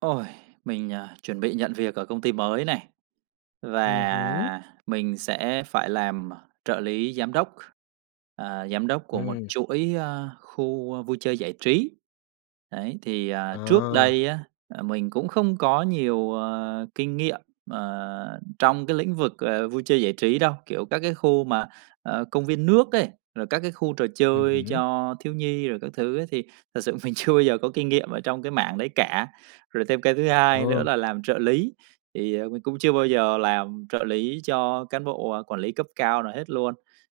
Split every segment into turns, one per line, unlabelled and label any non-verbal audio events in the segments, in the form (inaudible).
Ôi, mình, à, chuẩn bị nhận việc ở công ty mới này.
Ừm hứm.
Và mình sẽ phải làm, ờ, trợ lý giám đốc, ờ, giám đốc của một
Ừm.
chuỗi, ơ, khu, ơ, vui chơi giải trí. Đấy, thì, ờ, trước
Ờ.
đây á, ờ, mình cũng không có nhiều, à, kinh nghiệm, ờ, trong cái lĩnh vực, ờ, vui chơi giải trí đâu, kiểu, các cái khu mà, à, công viên nước ấy, rồi các cái khu trò
Ừm
chơi
hứm.
cho thiếu nhi rồi các thứ ấy thì thật sự mình chưa bao giờ có kinh nghiệm ở trong cái mảng đấy cả. Rồi thêm cái thứ hai nữa
Ừ.
là làm trợ lý, thì mình cũng chưa bao giờ làm trợ lý cho cán bộ, à, quản lý cấp cao nào hết luôn.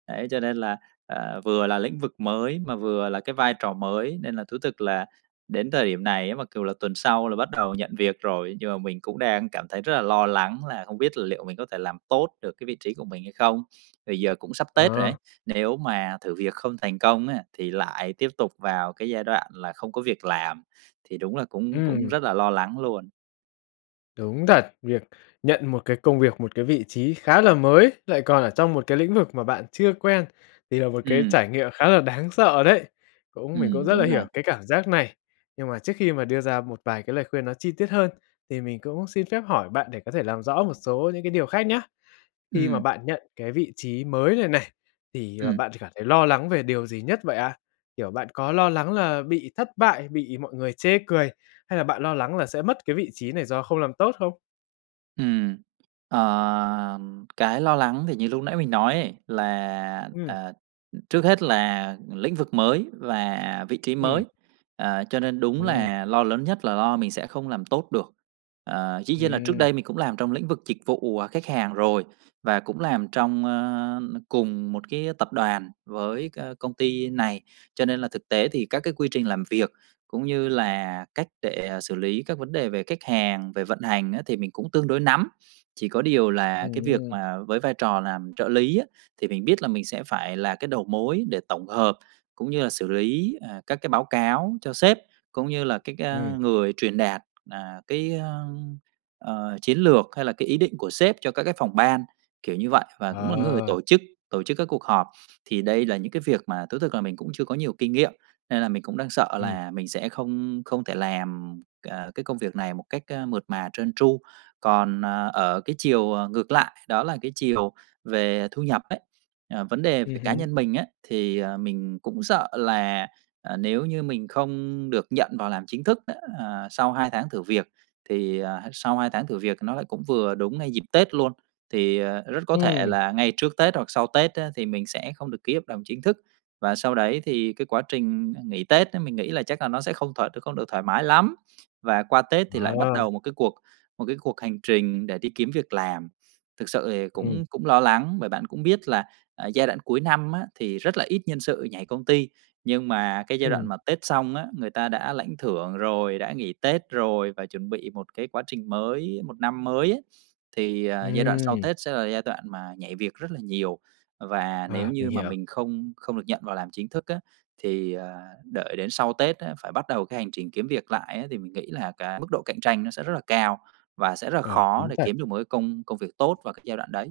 Đấy, cho nên là, à, vừa là lĩnh vực mới mà vừa là cái vai trò mới, nên là thú thực là đến thời điểm này á mặc cù là tuần sau là bắt đầu nhận việc rồi, nhưng mà mình cũng đang cảm thấy rất là lo lắng là không biết liệu mình có thể làm tốt được cái vị trí của mình hay không. Thì giờ cũng sắp tết rồi ấy,
À.
nếu mà thử việc không thành công á thì lại tiếp tục vào cái giai đoạn là không có việc làm, thì đúng là cũng cũng
Ừm.
rất là lo lắng luôn.
Đúng thật, việc nhận một cái công việc, một cái vị trí khá là mới lại còn ở trong một cái lĩnh vực mà bạn chưa quen thì là một cái
Ừm.
trải nghiệm khá là đáng sợ đấy. Cũng mình cũng
Ừm,
rất
đúng
là
rồi.
hiểu cái cảm giác này. Nhưng mà trước khi mà đưa ra một vài cái lời khuyên nó chi tiết hơn thì mình cũng xin phép hỏi bạn để có thể làm rõ một số những cái điều khác nhá. Khi mà
Ừm.
bạn nhận cái vị trí mới này này thì, ờ,
Ừm.
bạn chỉ cảm thấy lo lắng về điều gì nhất vậy ạ? Kiểu, bạn có lo lắng là bị thất bại, bị mọi người chê cười hay là bạn lo lắng là sẽ mất cái vị trí này do không làm tốt không?
Ừm, ờ, cái lo lắng thì như lúc nãy mình nói ấy là,
Ừm.
ờ, trước hết là lĩnh vực mới và vị trí
Ừm.
mới, ờ, cho nên đúng
Ừm.
là lo lớn nhất là lo mình sẽ không làm tốt được. Ờ, dĩ nhiên là trước
Ừm.
đây mình cũng làm trong lĩnh vực dịch vụ, à, khách hàng rồi và cũng làm trong, ơ, cùng một cái tập đoàn với c công ty này, cho nên là thực tế thì các cái quy trình làm việc cũng như là cách để xử lý các vấn đề về khách hàng, về vận hành á thì mình cũng tương đối nắm. Chỉ có điều là
Ừm
cái việc
hưm.
mà với vai trò làm trợ lý á thì mình biết là mình sẽ phải là cái đầu mối để tổng hợp cũng như là xử lý, ờ, các cái báo cáo cho sếp cũng như là cái, a,
Ừm.
người truyền đạt, à, cái, a, ờ, chiến lược hay là cái ý định của sếp cho các cái phòng ban, kiểu như vậy, và cũng là cái người
Ờ!
tổ chức, tổ chức các cuộc họp. Thì đây là những cái việc mà thú thực là mình cũng chưa có nhiều kinh nghiệm nên là mình cũng đang sợ
Ừm.
là mình sẽ không không thể làm, à, cái công việc này một cách, a, mượt mà, trơn tru. Còn, ờ, ở cái chiều, à, ngược lại, đó là cái chiều về thu nhập ấy, à, vấn đề về
Ừm
cái cá
hứm.
nhân mình á, thì, à, mình cũng sợ là, à, nếu như mình không được nhận vào làm chính thức á, à, sau 2 tháng thử việc thì, à, sau 2 tháng thử việc nó lại cũng vừa đúng ngay dịp Tết luôn, thì, à, rất có thể
Ừm.
là ngay trước Tết hoặc sau Tết á thì mình sẽ không được ký hợp đồng chính thức. Và sau đấy thì cái quá trình, à, nghỉ Tết á, mình nghĩ là chắc là nó sẽ không thoải không được thoải mái lắm, và qua Tết thì lại bắt
Ờ!
đầu một cái cuộc một cái cuộc hành trình để đi kiếm việc làm. Thực sự thì
Ừm.
cũng cũng lo lắng, bởi bạn cũng biết là, à, giai đoạn cuối năm á thì rất là ít nhân sự nhảy công ty, nhưng mà cái giai đoạn
Ừm.
mà Tết xong á, người ta đã lãnh thưởng rồi, đã nghỉ Tết rồi và chuẩn bị một cái quá trình mới, một năm mới á, thì, à, giai đoạn sau
Ừm.
Tết sẽ là giai đoạn mà nhảy việc rất là nhiều. Và nếu
À, mình
như mà
hiểu.
mình không không được nhận vào làm chính thức á thì, ờ, đợi đến sau Tết á phải bắt đầu cái hành trình kiếm việc lại á thì mình nghĩ là cái mức độ cạnh tranh nó sẽ rất là cao và sẽ rất là
Ờ,
khó
đúng
để
thật.
kiếm được một cái công công việc tốt vào cái giai đoạn đấy.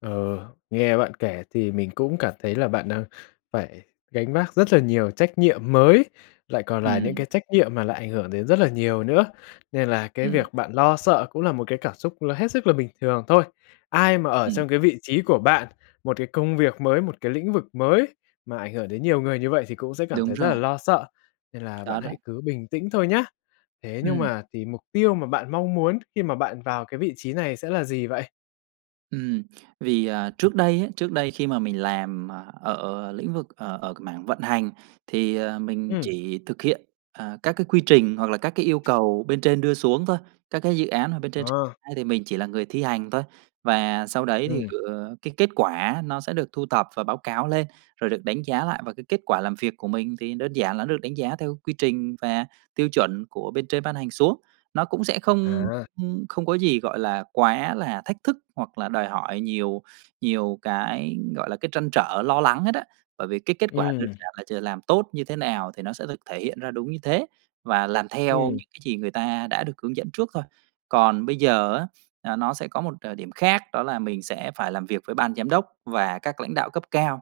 Ờ, nghe bạn kể thì mình cũng cảm thấy là bạn đang phải gánh vác rất là nhiều trách nhiệm mới, lại còn là những
Ừm.
cái trách nhiệm mà lại ảnh hưởng đến rất là nhiều nữa. Nên là cái
Ừm.
việc bạn lo sợ cũng là một cái cảm xúc là hết sức là bình thường thôi. Ai mà ở
Ừm.
trong cái vị trí của bạn, một cái công việc mới, một cái lĩnh vực mới mà ảnh hưởng đến nhiều người như vậy thì cũng sẽ cảm
Đúng
thấy rất là
rồi.
lo sợ, nên là bạn
Có
hãy
đó.
cứ bình tĩnh thôi nhá. Thế nhưng
Ừm.
mà thì mục tiêu mà bạn mong muốn khi mà bạn vào cái vị trí này sẽ là gì vậy?
Ừm, vì, à, trước đây á, trước đây khi mà mình làm, à, ở lĩnh vực, ờ, ở mảng vận hành thì, ờ, mình
Ừm.
chỉ thực hiện, à, các cái quy trình hoặc là các cái yêu cầu bên trên đưa xuống thôi. Các cái dự án mà bên trên triển
Ờ.
khai thì mình chỉ là người thi hành thôi. Và sau đấy thì
Ừm.
gửi cái kết quả á, nó sẽ được thu thập và báo cáo lên rồi được đánh giá lại. Và cái kết quả làm việc của mình thì đơn giản là nó được đánh giá theo quy trình và tiêu chuẩn của bên trên ban hành xuống. Nó cũng sẽ không,
À.
ưm, không có gì gọi là quá là thách thức hoặc là đòi hỏi nhiều nhiều cái, gọi là, cái trăn trở, lo lắng hết á. Bởi vì cái kết quả đơn
Ừm.
giản là giờ làm tốt như thế nào thì nó sẽ được thể hiện ra đúng như thế và làm theo
Ừm.
những cái gì người ta đã được hướng dẫn trước thôi. Còn bây giờ á, à, nó sẽ có một, ờ, điểm khác đó là mình sẽ phải làm việc với ban giám đốc và các lãnh đạo cấp cao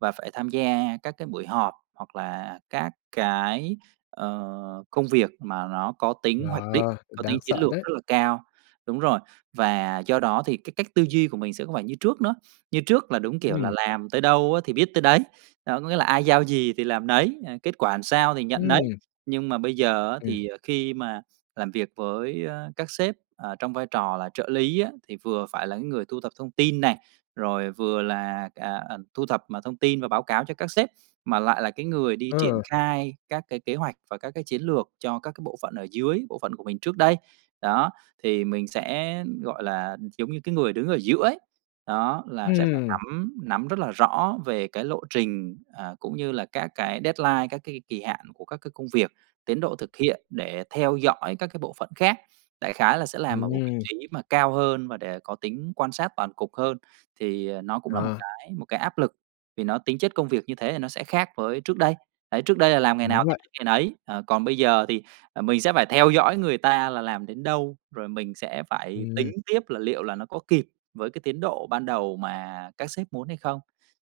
và phải tham gia các cái buổi họp hoặc là các cái, ờ, công việc mà nó có
Ờ,
tính hoạch định,
cũng
có tính
đáng
chiến
sợ
lược
đấy.
rất là cao đúng rồi, và do đó thì cái cách tư duy của mình sẽ không phải như trước nữa. Như trước là đúng kiểu là
Ừm.
làm tới đâu á thì biết tới đấy, đó có nghĩa là ai giao gì thì làm nấy, à, kết quả làm sao thì nhận nấy.
Ừm.
Nhưng mà bây giờ á
Ừm.
thì, à, khi mà làm việc với, a, các sếp, à, trong vai trò là trợ lý á, thì vừa phải là cái người thu thập thông tin này, rồi vừa là, à, à, thu thập mọi thông tin và báo cáo cho các sếp, mà lại là cái người đi triển
Ờ.
khai các cái kế hoạch và các cái chiến lược cho các cái bộ phận ở dưới, bộ phận của mình trước đây. Đó, thì mình sẽ gọi là giống như cái người đứng ở giữa ấy. Đó, là sẽ phải
Ừm.
nắm nắm rất là rõ về cái lộ trình, à, cũng như là các cái deadline, các cái kỳ hạn của các cái công việc, tiến độ thực hiện để theo dõi các cái bộ phận khác. Đại khái là sẽ làm ở một vị
Ừm.
trí mà cao hơn và để có tính quan sát toàn cục hơn, thì, à, nó cũng là một
Ờ.
cái một cái áp lực, vì nó tính chất công việc như thế thì nó sẽ khác với trước đây. Đấy, trước đây là làm ngày nào
Đúng
thì
vậy.
biết ngày nấy, ờ, còn bây giờ thì, à, mình sẽ phải theo dõi người ta là làm đến đâu, rồi mình sẽ phải tính
Ừm.
tiếp là liệu là nó có kịp với cái tiến độ ban đầu mà các sếp muốn hay không.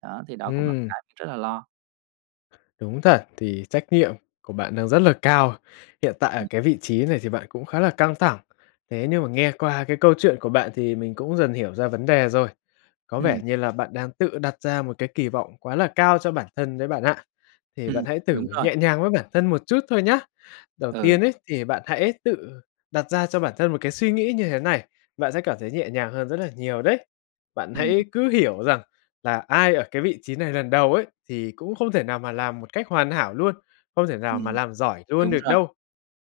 Đó, thì đó cũng là một
Ừm.
cái mình rất là lo.
Đúng thật thì trách nhiệm của bạn đang rất là cao, hiện tại ở cái vị trí này thì bạn cũng khá là căng thẳng, thế nhưng mà nghe qua cái câu chuyện của bạn thì mình cũng dần hiểu ra vấn đề rồi, có vẻ
Ừm.
như là bạn đang tự đặt ra một cái kỳ vọng quá là cao cho bản thân đấy bạn ạ, thì
Ừm,
bạn hãy thử
đúng rồi.
nhẹ nhàng với bản thân một chút thôi nhá. Đầu
Ừ.
tiên ấy, thì bạn hãy tự đặt ra cho bản thân một cái suy nghĩ như thế này, bạn sẽ cảm thấy nhẹ nhàng hơn rất là nhiều đấy, bạn
Ừm.
hãy cứ hiểu rằng là ai ở cái vị trí này lần đầu ấy, thì cũng không thể nào mà làm một cách hoàn hảo luôn, không thể nào mà
Ừm,
làm giỏi luôn
đúng
được
rồi.
đâu,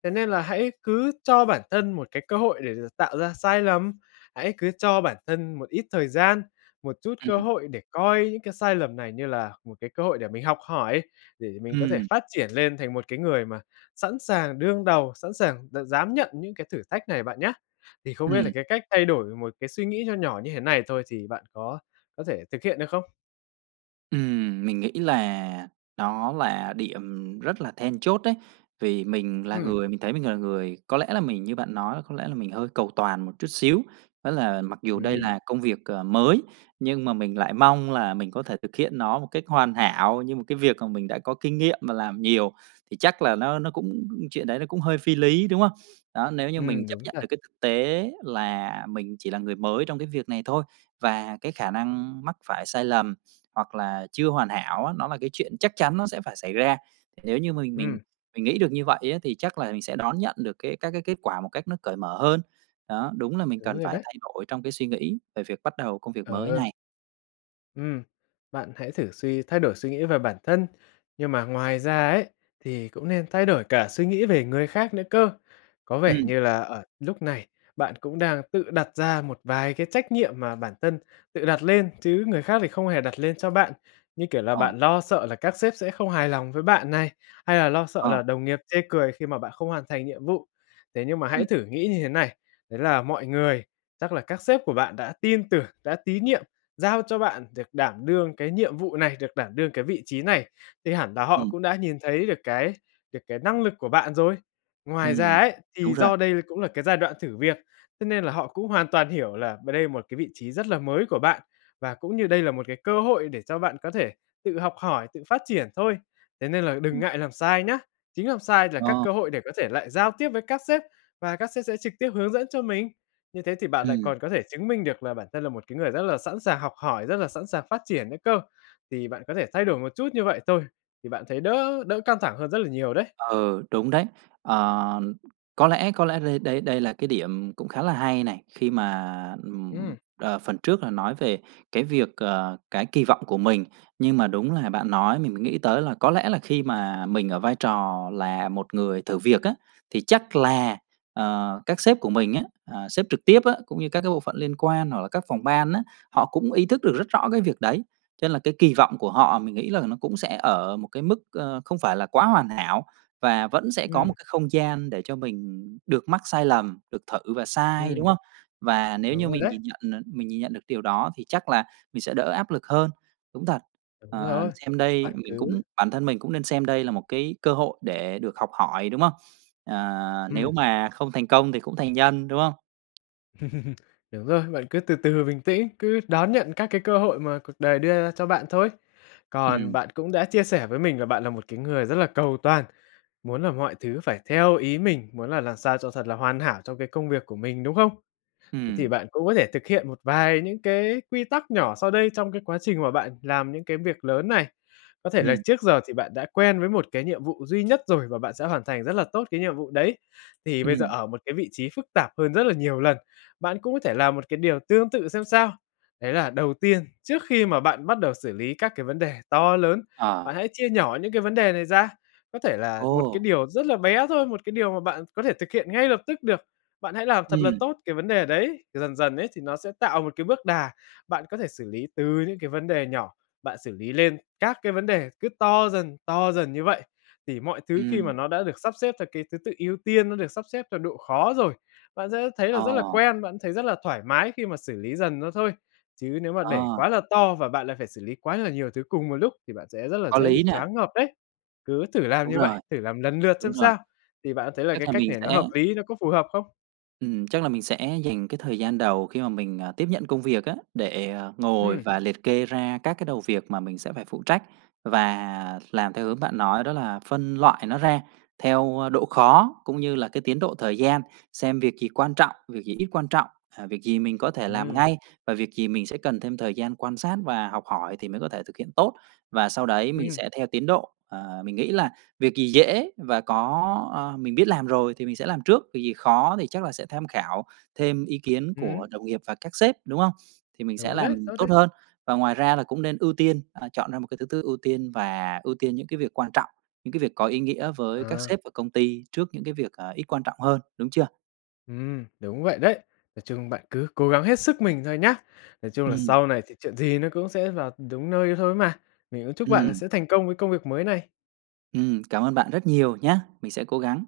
thế nên là hãy cứ cho bản thân một cái cơ hội để được tạo ra sai lầm, hãy cứ cho bản thân một ít thời gian, một chút cơ
Ừm.
hội để coi những cái sai lầm này như là một cái cơ hội để mình học hỏi, để mình có thể
Ừm.
phát triển lên thành một cái người mà sẵn sàng đương đầu, sẵn sàng d dám nhận những cái thử thách này bạn nhá. Thì không biết là
Ừm.
cái cách thay đổi một cái suy nghĩ nho nhỏ như thế này thôi thì bạn có có thể thực hiện được không?
Ừm, mình nghĩ là nó là điểm rất là then chốt đấy. Vì mình là
Ừm.
người mình thấy mình là người có lẽ là mình như bạn nói là có lẽ là mình hơi cầu toàn một chút xíu, đó là mặc dù đây
Ừm.
là công việc, ờ, mới, nhưng mà mình lại mong là mình có thể thực hiện nó một cách hoàn hảo như một cái việc mà mình đã có kinh nghiệm mà làm nhiều, thì chắc là nó nó cũng chuyện đấy nó cũng hơi phi lý, đúng hông? Đó, nếu như mình
Ừm,
chấp
đúng
nhận được
thật.
cái thực tế là mình chỉ là người mới trong cái việc này thôi, và cái khả năng mắc phải sai lầm, hoặc là chưa hoàn hảo á, nó là cái chuyện chắc chắn nó sẽ phải xảy ra, nếu như mình mình
Ừm.
mình nghĩ được như vậy á, thì chắc là mình sẽ đón nhận được cái các cái kết quả một cách nó cởi mở hơn. Đó, đúng là mình
Đúng
cần
rồi
phải
đấy.
thay đổi trong cái suy nghĩ về việc bắt đầu công việc mới
Ờ.
này.
Ừm, bạn hãy thử suy thay đổi suy nghĩ về bản thân, nhưng mà ngoài ra ấy, thì cũng nên thay đổi cả suy nghĩ về người khác nữa cơ. Có vẻ
Ừm.
như là ở lúc này bạn cũng đang tự đặt ra một vài cái trách nhiệm mà bản thân tự đặt lên, chứ người khác thì không hề đặt lên cho bạn, như kiểu là,
Ờ.
bạn lo sợ là các sếp sẽ không hài lòng với bạn này, hay là lo sợ
Ờ.
là đồng nghiệp chê cười khi mà bạn không hoàn thành nhiệm vụ, thế nhưng mà hãy
Ừm.
thử nghĩ như thế này, đấy là mọi người, chắc là các sếp của bạn đã tin tưởng, đã tín nhiệm, giao cho bạn được đảm đương cái nhiệm vụ này, được đảm đương cái vị trí này thì hẳn là họ
Ừm.
cũng đã nhìn thấy được cái được cái năng lực của bạn rồi. Ngoài ra
Ừm,
ấy,
đúng
thì
rồi.
do đây cũng là cái giai đoạn thử việc, thế nên là họ cũng hoàn toàn hiểu là b đây một cái vị trí rất là mới của bạn và cũng như đây là một cái cơ hội để cho bạn có thể tự học hỏi, tự phát triển thôi, thế nên là đừng ngại làm sai nhá, chính làm sai là các
Ờ.
cơ hội để có thể lại giao tiếp với các sếp và các sếp sẽ trực tiếp hướng dẫn cho mình, như thế thì bạn lại
Ừm.
còn có thể chứng minh được là bản thân là một cái người rất là sẵn sàng học hỏi, rất là sẵn sàng phát triển nữa cơ. Thì bạn có thể thay đổi một chút như vậy thôi, thì bạn thấy đỡ đỡ căng thẳng hơn rất là nhiều đấy.
Ừ, đúng đấy. Ờ, có lẽ có lẽ đây đây đây là cái điểm cũng khá là hay này, khi mà, ừm,
Ừm.
ờ, phần trước là nói về cái việc, ờ, cái kỳ vọng của mình, nhưng mà đúng là bạn nói mình mới nghĩ tới là có lẽ là khi mà mình ở vai trò là một người thử việc á, thì chắc là, ờ, các sếp của mình á, à, sếp trực tiếp á, cũng như các cái bộ phận liên quan hoặc là các phòng ban á, họ cũng ý thức được rất rõ cái việc đấy, cho nên là cái kỳ vọng của họ mình nghĩ là nó cũng sẽ ở một cái mức, ơ, không phải là quá hoàn hảo và vẫn sẽ có
Ừm.
một cái không gian để cho mình được mắc sai lầm, được thử và sai, đúng
Ừm.
hông? Và nếu
Đúng
như
rồi
mình
đấy.
nhìn nhận, à, mình nhìn nhận được cái điều đó thì chắc là mình sẽ đỡ áp lực hơn. Đúng thật,
Đúng
ờ,
rồi,
xem đây
bạn
mình cũng
cứ
bản thân mình cũng nên xem đây là một cái cơ hội để được học hỏi, đúng hông? Ờ, nếu
Ừm.
mà không thành công thì cũng thành nhân, đúng hông?
(laughs) Đúng rồi, bạn cứ từ từ bình tĩnh, cứ đón nhận các cái cơ hội mà cuộc đời đưa ra cho bạn thôi. Còn
Ừm.
bạn cũng đã chia sẻ với mình là bạn là một cái người rất là cầu toàn, muốn là mọi thứ phải theo ý mình, muốn là làm sao cho thật là hoàn hảo trong cái công việc của mình, đúng không? Thế thì
Ừm.
bạn cũng có thể thực hiện một vài những cái quy tắc nhỏ sau đây trong cái quá trình mà bạn làm những cái việc lớn này. Có thể là
Ừm.
trước giờ thì bạn đã quen với một cái nhiệm vụ duy nhất rồi và bạn sẽ hoàn thành rất là tốt cái nhiệm vụ đấy. Thì bây giờ
Ừm.
ở một cái vị trí phức tạp hơn rất là nhiều lần, bạn cũng có thể làm một cái điều tương tự xem sao. Đấy là đầu tiên, trước khi mà bạn bắt đầu xử lý các cái vấn đề to lớn, bạn
À.
hãy chia nhỏ những cái vấn đề này ra, có thể là một cái
Ồ.
điều rất là bé thôi, một cái điều mà bạn có thể thực hiện ngay lập tức được, bạn hãy làm thật là
Ừm.
tốt cái vấn đề đấy. Dần dần ấy thì nó sẽ tạo một cái bước đà, bạn có thể xử lý từ những cái vấn đề nhỏ, bạn xử lý lên các cái vấn đề cứ to dần, to dần như vậy thì mọi thứ khi mà
Ừm.
nó đã được sắp xếp theo cái thứ tự ưu tiên, nó được sắp xếp theo độ khó rồi, bạn sẽ thấy là rất là
Ờ.
quen, bạn thấy rất là thoải mái khi mà xử lý dần nó thôi. Chứ nếu mà để quá
À.
là to và bạn lại phải xử lý quá là nhiều thứ cùng một lúc thì bạn sẽ rất là
Có
dễ
lý
bị
nè.
choáng ngợp đấy. Cứ thử làm
Đúng
như vậy,
rồi.
thử làm lần lượt
Đúng
xem
rồi.
sao. Thì bạn thấy là
Tức
cái
là
cách
mình
này nó
sẽ
hợp lý, nó có phù hợp không?
Ừm, chắc là mình sẽ dành cái thời gian đầu khi mà mình, ờ, tiếp nhận công việc á, để, à, ngồi
Ừm.
và liệt kê ra các cái đầu việc mà mình sẽ phải phụ trách và làm theo hướng bạn nói đó là phân loại nó ra theo, ơ, độ khó cũng như là cái tiến độ thời gian, xem việc gì quan trọng, việc gì ít quan trọng, à, việc gì mình có thể làm
Ừm.
ngay và việc gì mình sẽ cần thêm thời gian quan sát và học hỏi thì mới có thể thực hiện tốt và sau đấy mình
Ừm.
sẽ theo tiến độ, ờ, mình nghĩ là việc gì dễ và có ờ, mình biết làm rồi thì mình sẽ làm trước, việc gì khó thì chắc là sẽ tham khảo thêm ý kiến của
Ừm.
đồng nghiệp và các sếp, đúng không? Thì mình sẽ
Đúng đấy,
làm
tốt đấy.
tốt hơn và ngoài ra là cũng nên ưu tiên, à, chọn ra một cái thứ tự ưu tiên và ưu tiên những cái việc quan trọng, những cái việc có ý nghĩa với các
À.
sếp và công ty trước những cái việc, à, ít quan trọng hơn, đúng chưa?
Ừm, đúng vậy đấy. Nói chung bạn cứ cố gắng hết sức mình thôi nhá. Nói chung là
Ừm.
sau này thì chuyện gì nó cũng sẽ vào đúng nơi thôi ấy mà. Mình cũng chúc bạn
Ừm.
sẽ thành công với công việc mới này.
Ừm, cảm ơn bạn rất nhiều nhá! Mình sẽ cố gắng.